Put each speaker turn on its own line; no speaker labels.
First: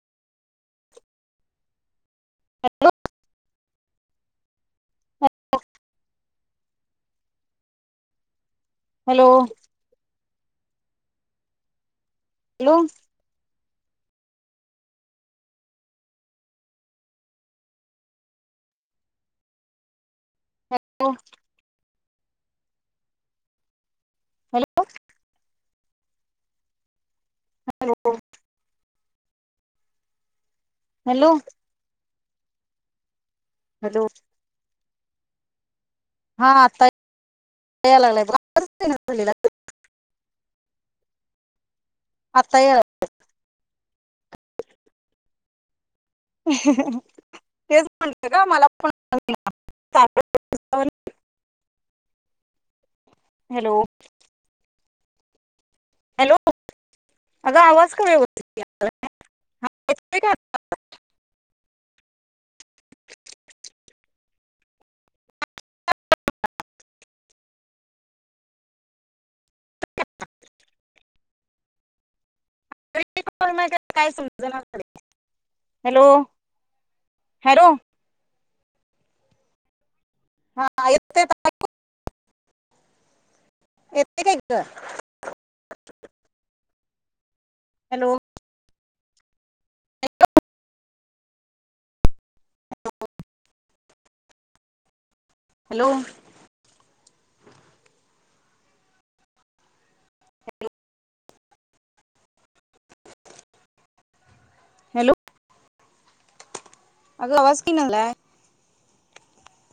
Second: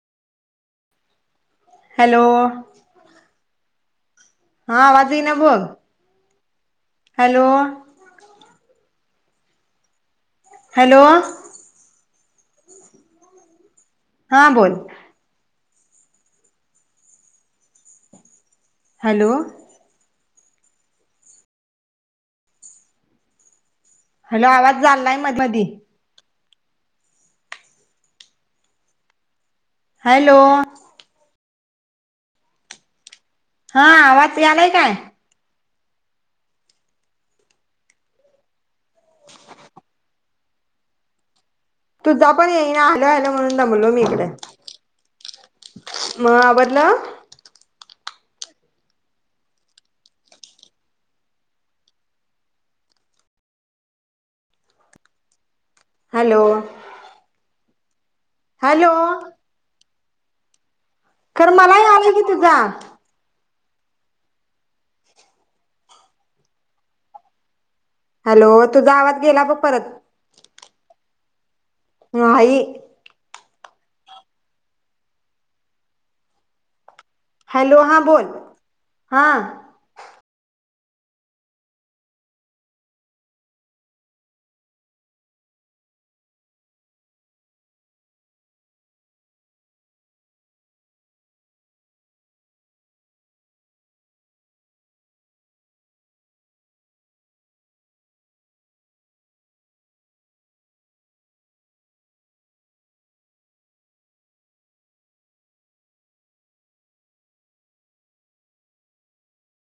Hello
hello
हा आवाज येईना बघ हॅलो
हॅलो
हॅलो
हॅलो
हा बोल हॅलो
हॅलो
हॅलो आवाज चाललाय मधमदी
हॅलो
हॅलो
हॅलो
हा
हॅलो
आवाज यालाय काय
हा आत्ता या लागलाय [inaudible]
तुझा पण
आता याय
येईना हॅलो हॅलो म्हणून दमलो मी कडे मग आवरलं
तेच [inaudible] हॅलो
हॅलो
अग आवाज कमी
हॅलो
[inaudible]
खरं मला यायलाय की तुझा हॅलो तुझा आवाज गेला बघ परत ह नाही
[inaudible] काय समजना झालय हॅलो
हॅलो हा बोल हां
येताय काय आयकु? येतय काय ग? Hello hello hello hello hello hello अग आवाज की ना झालाय